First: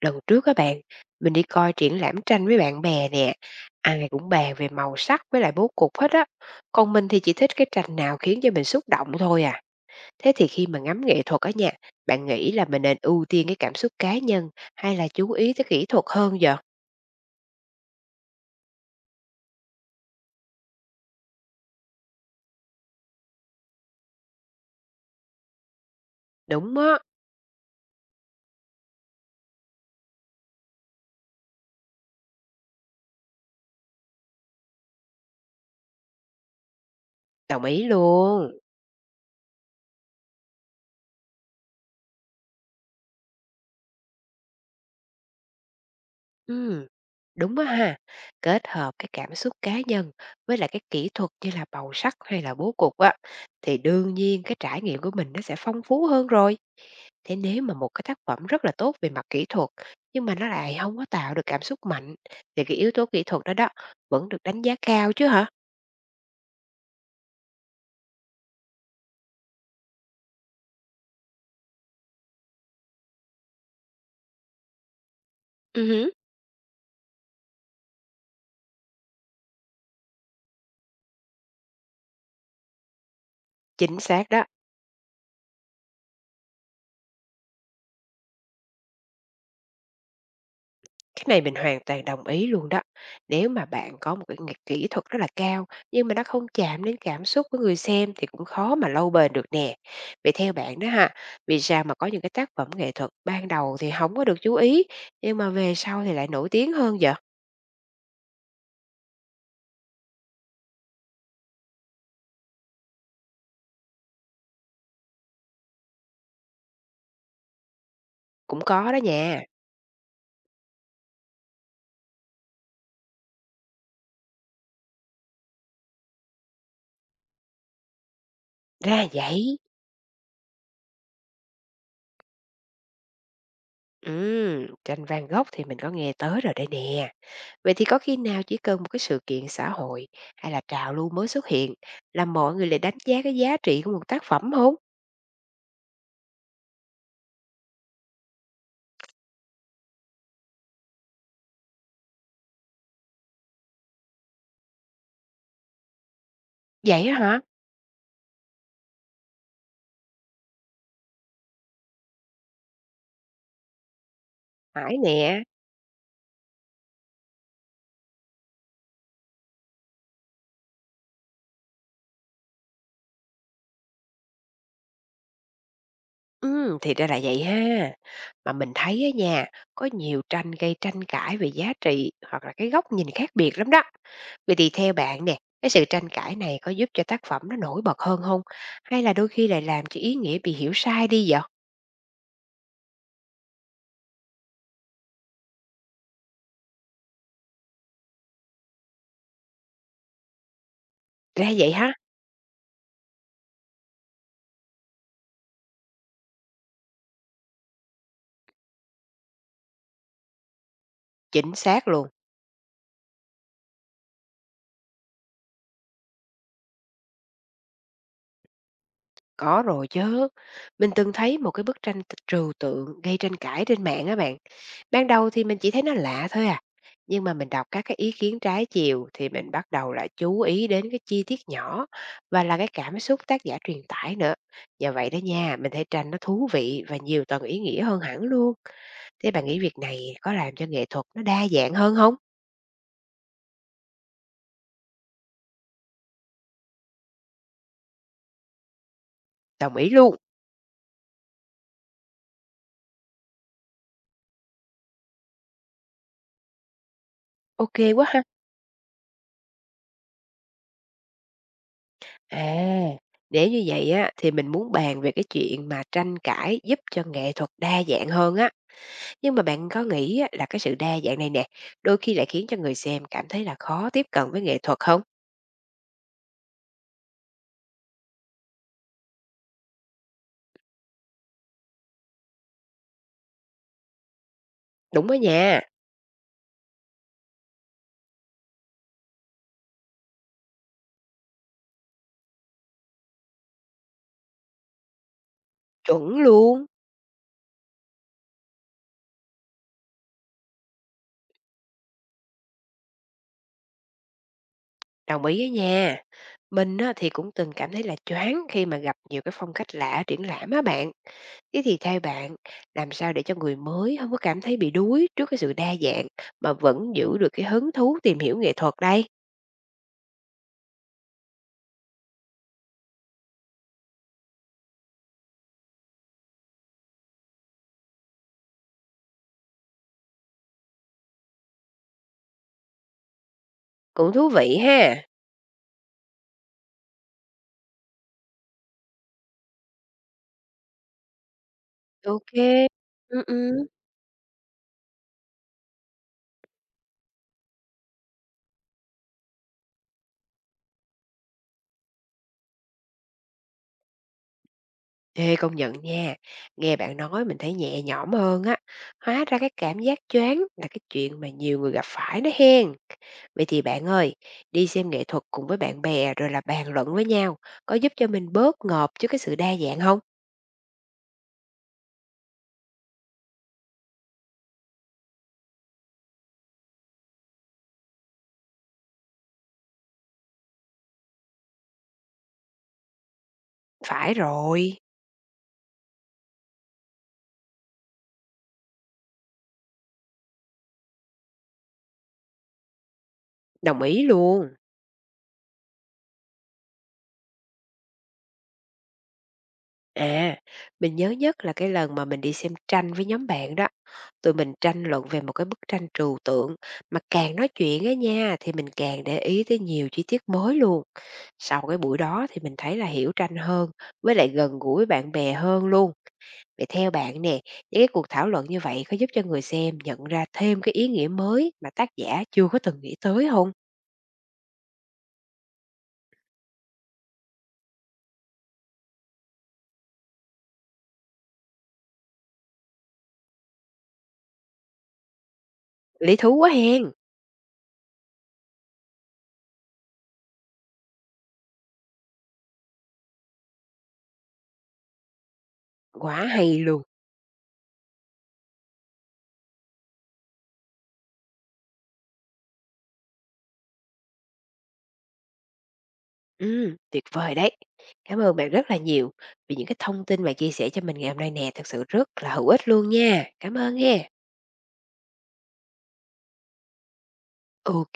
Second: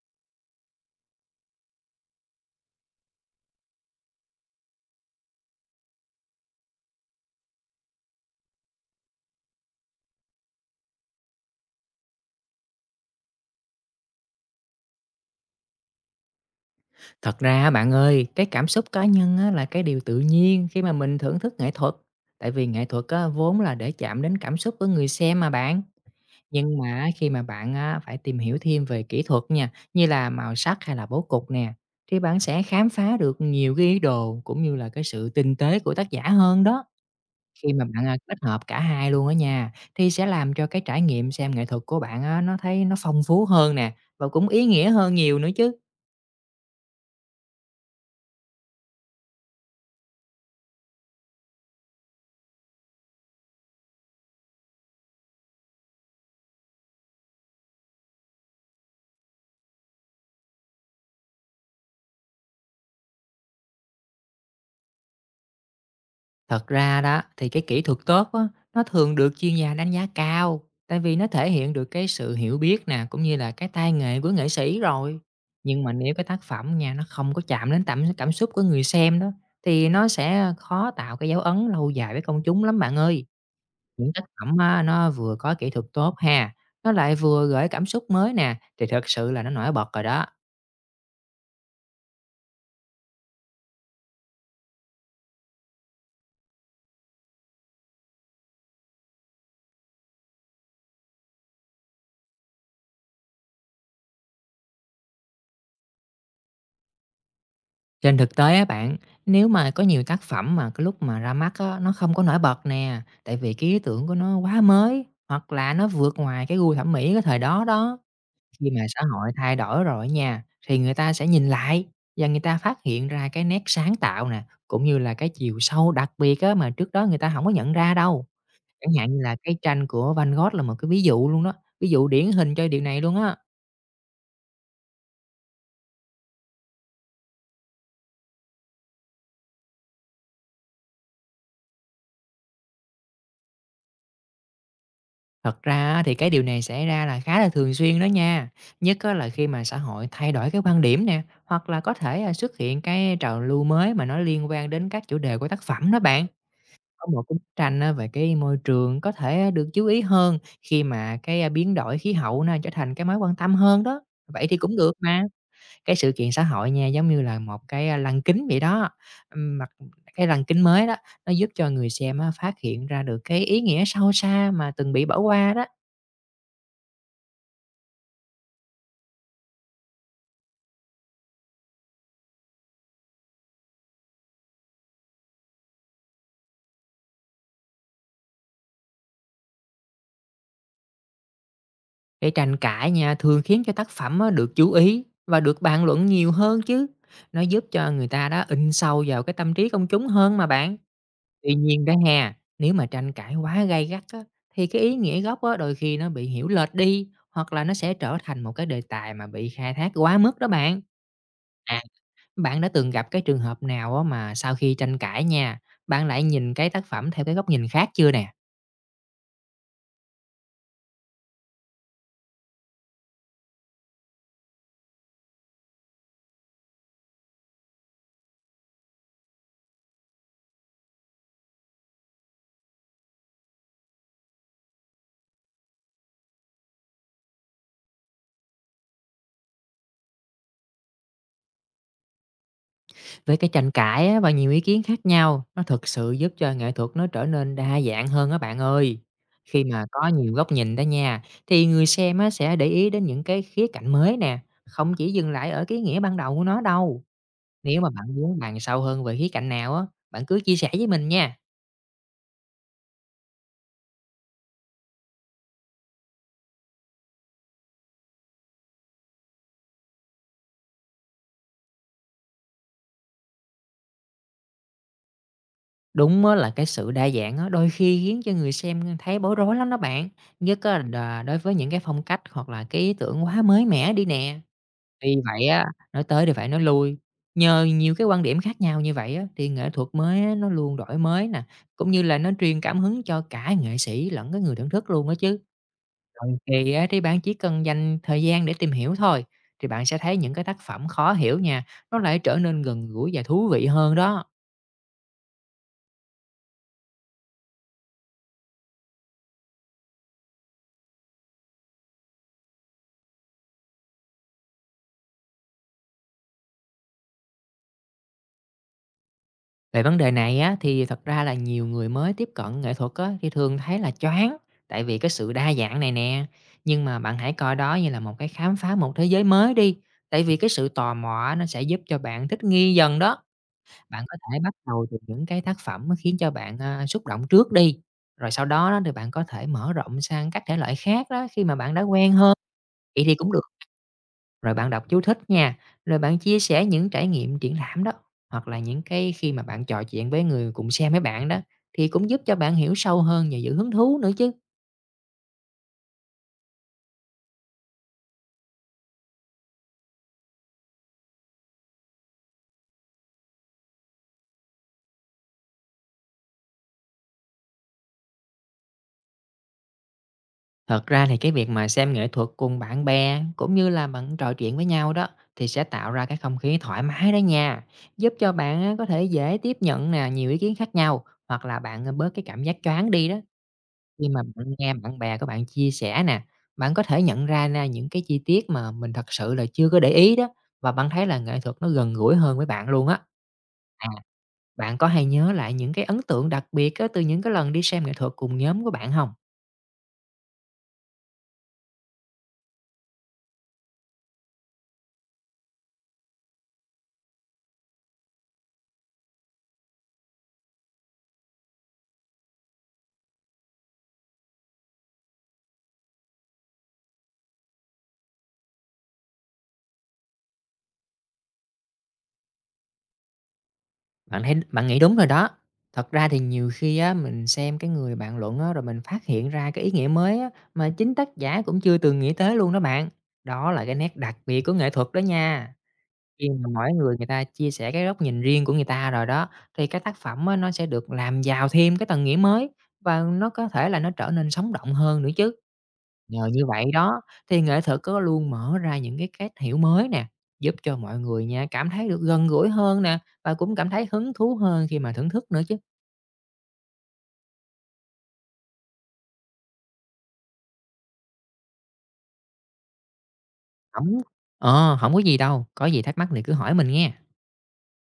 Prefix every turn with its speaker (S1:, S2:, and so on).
S1: Lần trước các bạn, mình đi coi triển lãm tranh với bạn bè nè, ai cũng bàn về màu sắc với lại bố cục hết á. Còn mình thì chỉ thích cái tranh nào khiến cho mình xúc động thôi à. Thế thì khi mà ngắm nghệ thuật á nha, bạn nghĩ là mình nên ưu tiên cái cảm xúc cá nhân hay là chú ý tới kỹ thuật hơn giờ?
S2: Thật ra á bạn ơi, cái cảm xúc cá nhân á là cái điều tự nhiên khi mà mình thưởng thức nghệ thuật. Tại vì nghệ thuật á vốn là để chạm đến cảm xúc của người xem mà bạn. Nhưng
S1: Đúng
S2: mà
S1: á,
S2: á, khi mà bạn á phải tìm hiểu thêm về kỹ thuật nha, như là màu sắc hay là bố cục nè, thì bạn sẽ khám phá được nhiều cái ý đồ cũng như là cái sự tinh tế của tác giả hơn đó.
S1: đồng
S2: Khi mà
S1: ý
S2: bạn à, kết
S1: luôn.
S2: hợp cả hai luôn ở nhà thì sẽ làm cho cái trải nghiệm xem nghệ thuật của bạn á nó thấy nó phong phú hơn nè, và cũng ý nghĩa hơn nhiều nữa chứ.
S1: Ừ, đúng á ha. Kết hợp cái cảm xúc cá nhân với lại cái kỹ thuật như là màu sắc hay là bố cục á, thì đương nhiên cái trải nghiệm của mình nó sẽ phong phú hơn rồi. Thế nếu mà một cái tác phẩm rất là tốt về mặt kỹ thuật nhưng mà nó lại không có tạo được cảm xúc mạnh thì cái yếu tố kỹ thuật đó đó vẫn được đánh giá cao chứ hả?
S2: Thật ra đó thì cái kỹ thuật tốt á, nó thường được chuyên gia đánh giá cao, tại vì nó thể hiện được cái sự hiểu biết nè, cũng như là cái tay nghề của nghệ sĩ rồi. Nhưng mà
S1: Hứm,
S2: nếu cái tác phẩm nha, nó không có chạm đến cảm cảm xúc của người xem đó, thì nó sẽ khó tạo cái dấu ấn lâu dài với công chúng lắm bạn ơi.
S1: chính
S2: Những tác
S1: xác đó,
S2: phẩm á, nó vừa có kỹ thuật tốt ha, nó lại vừa gửi cảm xúc mới nè, thì thật sự là nó nổi bật rồi đó.
S1: cái này mình hoàn toàn đồng ý luôn đó. Nếu mà bạn có một cái nghệ kỹ thuật rất là cao nhưng mà nó không chạm đến cảm xúc của người xem thì cũng khó mà lâu bền được nè. Vậy theo bạn đó ha, vì sao mà có những cái tác phẩm nghệ thuật ban đầu thì không có được chú ý nhưng mà về sau thì lại nổi tiếng hơn vậy?
S2: Trên thực tế á bạn, nếu mà có nhiều tác phẩm mà cái lúc mà ra mắt á, nó không có nổi bật nè, tại vì cái ý tưởng của nó quá mới, hoặc là nó vượt ngoài cái gu thẩm mỹ cái thời đó đó.
S1: Cũng
S2: Khi mà
S1: có đó
S2: xã hội
S1: nha.
S2: thay đổi rồi nha, thì người ta sẽ nhìn lại, và người ta phát hiện ra cái nét sáng tạo nè, cũng như là cái chiều sâu đặc biệt á, mà trước đó người ta không có nhận ra đâu. Chẳng
S1: Ra
S2: hạn như là cái
S1: vậy.
S2: tranh của Van Gogh là một cái ví dụ luôn đó, ví dụ điển hình cho điều này luôn á.
S1: Tranh Van Gogh thì mình có nghe tới rồi đây nè. Vậy thì có khi nào chỉ cần một cái sự kiện xã hội hay là trào lưu mới xuất hiện là mọi người lại đánh giá cái giá trị của một tác phẩm không?
S2: Thật ra á, thì cái điều này xảy ra là khá là thường xuyên đó nha, nhất á là khi mà xã hội thay đổi cái quan điểm nè, hoặc là có thể, à, xuất hiện cái trào lưu mới mà nó liên quan đến các chủ đề của tác phẩm đó bạn. Có
S1: Vậy á
S2: một cái
S1: hả?
S2: bức tranh á về cái môi trường có thể được chú ý hơn, khi mà cái, biến đổi khí hậu nó trở thành cái mối quan tâm hơn đó, vậy thì cũng được
S1: Phải
S2: mà.
S1: nè.
S2: Cái sự kiện xã hội nha, giống như là một cái, lăng kính vậy đó, mặt cái lăng kính mới đó, nó giúp cho người xem á phát hiện ra được cái ý nghĩa sâu xa mà từng bị bỏ qua đó.
S1: Thì ra là vậy ha. Mà mình thấy á nha, có nhiều tranh gây tranh cãi về giá trị hoặc là cái góc nhìn khác biệt lắm đó. Vậy thì theo bạn nè, cái sự tranh cãi này có giúp cho tác phẩm nó nổi bật hơn không? Hay là đôi khi lại làm cho ý nghĩa bị hiểu sai đi vậy?
S2: Để tranh cãi nha, thường khiến cho tác phẩm á, được chú ý và được bàn luận nhiều hơn chứ. Nó giúp cho người ta đó in sâu vào cái tâm trí công chúng hơn mà bạn.
S1: Ra
S2: Tuy
S1: vậy
S2: nhiên
S1: ha,
S2: đó ha, nếu mà tranh cãi quá gay gắt á, thì cái ý nghĩa gốc á, đôi khi nó bị hiểu lệch đi, hoặc là nó sẽ trở thành một cái đề tài mà bị khai thác quá mức đó bạn.
S1: chính
S2: À,
S1: xác luôn.
S2: bạn đã từng gặp cái trường hợp nào á, mà sau khi tranh cãi nha, bạn lại nhìn cái tác phẩm theo cái góc nhìn khác chưa nè?
S1: Có rồi chứ. Mình từng thấy một cái bức tranh t trừu tượng gây tranh cãi trên mạng á bạn. Ban đầu thì mình chỉ thấy nó lạ thôi à, nhưng mà mình đọc các cái ý kiến trái chiều thì mình bắt đầu lại chú ý đến cái chi tiết nhỏ và là cái cảm xúc tác giả truyền tải nữa. Nhờ vậy đó nha, mình thấy tranh nó thú vị và nhiều tầng ý nghĩa hơn hẳn luôn. Thế bạn nghĩ việc này có làm cho nghệ thuật nó đa dạng hơn không?
S2: Với cái tranh cãi á, và nhiều ý kiến khác nhau, nó thực sự giúp cho nghệ thuật nó trở nên đa dạng hơn các bạn ơi. Khi
S1: Đồng
S2: mà
S1: ý
S2: có
S1: luôn.
S2: nhiều góc nhìn đó nha, thì người xem á, sẽ để ý đến những cái khía cạnh mới nè, không chỉ dừng lại ở cái nghĩa ban đầu của nó đâu. Nếu mà
S1: OK quá
S2: bạn
S1: ha.
S2: muốn bàn sâu hơn về khía cạnh nào á, bạn cứ chia sẻ với mình nha.
S1: À, nếu như vậy á thì mình muốn bàn về cái chuyện mà tranh cãi giúp cho nghệ thuật đa dạng hơn á, nhưng mà bạn có nghĩ á là cái sự đa dạng này nè, đôi khi lại khiến cho người xem cảm thấy là khó tiếp cận với nghệ thuật không?
S2: Đúng á, là cái sự đa dạng á, đôi khi khiến cho người xem thấy bối rối lắm đó bạn. Nhất á, là đối với những cái phong cách hoặc là cái ý tưởng quá mới mẻ đi nè.
S1: Đúng đó
S2: Tuy vậy
S1: nha,
S2: á, nói tới thì phải nói lui, nhờ nhiều cái quan điểm khác nhau như vậy á, thì nghệ thuật mới á nó luôn đổi mới nè, cũng như là nó truyền cảm hứng cho cả nghệ sĩ lẫn cái người thưởng thức luôn đó chứ.
S1: chuẩn
S2: Đôi
S1: luôn,
S2: khi á, thì bạn chỉ cần dành thời gian để tìm hiểu thôi, thì bạn sẽ thấy những cái tác phẩm khó hiểu nha, nó lại trở nên gần gũi và thú vị hơn đó.
S1: đồng ý á nha. Mình á thì cũng từng cảm thấy là choáng khi mà gặp nhiều cái phong cách lạ ở triển lãm á bạn. Thế thì theo bạn, làm sao để cho người mới không có cảm thấy bị đuối trước cái sự đa dạng mà vẫn giữ được cái hứng thú tìm hiểu nghệ thuật đây?
S2: Về vấn đề này á, thì thật ra là nhiều người mới tiếp cận nghệ thuật á, thì thường thấy là choáng, tại vì cái sự đa dạng này nè. Nhưng mà bạn hãy coi đó như là một cái khám phá một thế giới mới đi. Tại vì cái sự tò mò á, nó sẽ giúp cho bạn thích nghi dần đó. Bạn
S1: Cũng
S2: có
S1: thú
S2: thể bắt
S1: vị
S2: đầu từ
S1: ha.
S2: những cái tác phẩm mà khiến cho bạn à, xúc động trước đi. Rồi sau đó, đó thì bạn có thể mở rộng sang các thể loại khác đó, khi mà bạn đã quen
S1: Ô
S2: hơn.
S1: kê.
S2: Vậy thì
S1: Ừm,
S2: cũng
S1: ừm.
S2: Rồi bạn đọc chú thích nha, rồi bạn chia sẻ những trải nghiệm triển lãm đó, hoặc là những cái khi mà bạn trò chuyện với người cùng xem với bạn đó, thì cũng giúp cho bạn hiểu sâu hơn và giữ hứng thú nữa chứ.
S1: Ê, công nhận nha, nghe bạn nói mình thấy nhẹ nhõm hơn á, hóa ra cái cảm giác choáng là cái chuyện mà nhiều người gặp phải đó hen. Vậy thì bạn ơi, đi xem nghệ thuật cùng với bạn bè rồi là bàn luận với nhau, có giúp cho mình bớt ngợp trước cái sự đa dạng hông?
S2: Thật ra thì cái việc mà xem nghệ thuật cùng bạn bè, cũng như là bạn trò chuyện với nhau đó, thì sẽ tạo ra cái không khí thoải mái đó nha. Giúp cho bạn á, có thể dễ tiếp nhận nè nhiều ý kiến khác nhau, hoặc là bạn à, bớt cái cảm giác choáng đi đó. Khi
S1: Phải
S2: mà bạn nghe
S1: rồi,
S2: bạn bè của bạn chia sẻ nè, bạn có thể nhận ra ra những cái chi tiết mà mình thật sự là chưa có để ý đó, và bạn thấy là nghệ thuật nó gần gũi hơn với bạn luôn á.
S1: đồng
S2: À,
S1: ý luôn.
S2: bạn có hay nhớ lại những cái ấn tượng đặc biệt á, từ những cái lần đi xem nghệ thuật cùng nhóm của bạn không?
S1: À, mình nhớ nhất là cái lần mà mình đi xem tranh với nhóm bạn đó. Tụi mình tranh luận về một cái bức tranh trừu tượng mà càng nói chuyện á nha thì mình càng để ý tới nhiều chi tiết mới luôn. Sau cái buổi đó thì mình thấy là hiểu tranh hơn với lại gần gũi với bạn bè hơn luôn. Vậy theo bạn nè, những cái cuộc thảo luận như vậy có giúp cho người xem nhận ra thêm cái ý nghĩa mới mà tác giả chưa có từng nghĩ tới không?
S2: Bạn thấy bạn nghĩ đúng rồi đó. Thật ra thì nhiều khi á, mình xem cái người bạn luận á, rồi mình phát hiện ra cái ý nghĩa mới á, mà chính tác giả cũng chưa từng nghĩ tới luôn đó bạn. Đó là cái nét đặc biệt của nghệ thuật đó nha.
S1: Lý
S2: Khi
S1: thú
S2: mà
S1: quá
S2: mỗi
S1: hen,
S2: người người ta chia sẻ cái góc nhìn riêng của người ta rồi đó, thì cái tác phẩm á, nó sẽ được làm giàu thêm cái tầng nghĩa mới, và nó có thể là nó trở nên sống động hơn nữa chứ.
S1: quá
S2: Nhờ như
S1: hay
S2: vậy
S1: luôn.
S2: đó, thì nghệ thuật có luôn mở ra những cái cách hiểu mới nè, giúp cho mọi người nha cảm thấy được gần gũi hơn nè, và cũng cảm thấy hứng thú hơn khi mà thưởng thức nữa chứ.
S1: Tuyệt vời đấy. Cảm ơn bạn rất là nhiều vì những cái thông tin bạn chia sẻ cho mình ngày hôm nay nè, thực sự rất là hữu ích luôn nha. Cảm ơn
S2: Không,
S1: ha.
S2: hổng có gì đâu, có gì thắc mắc thì cứ hỏi mình nghe.
S1: OK.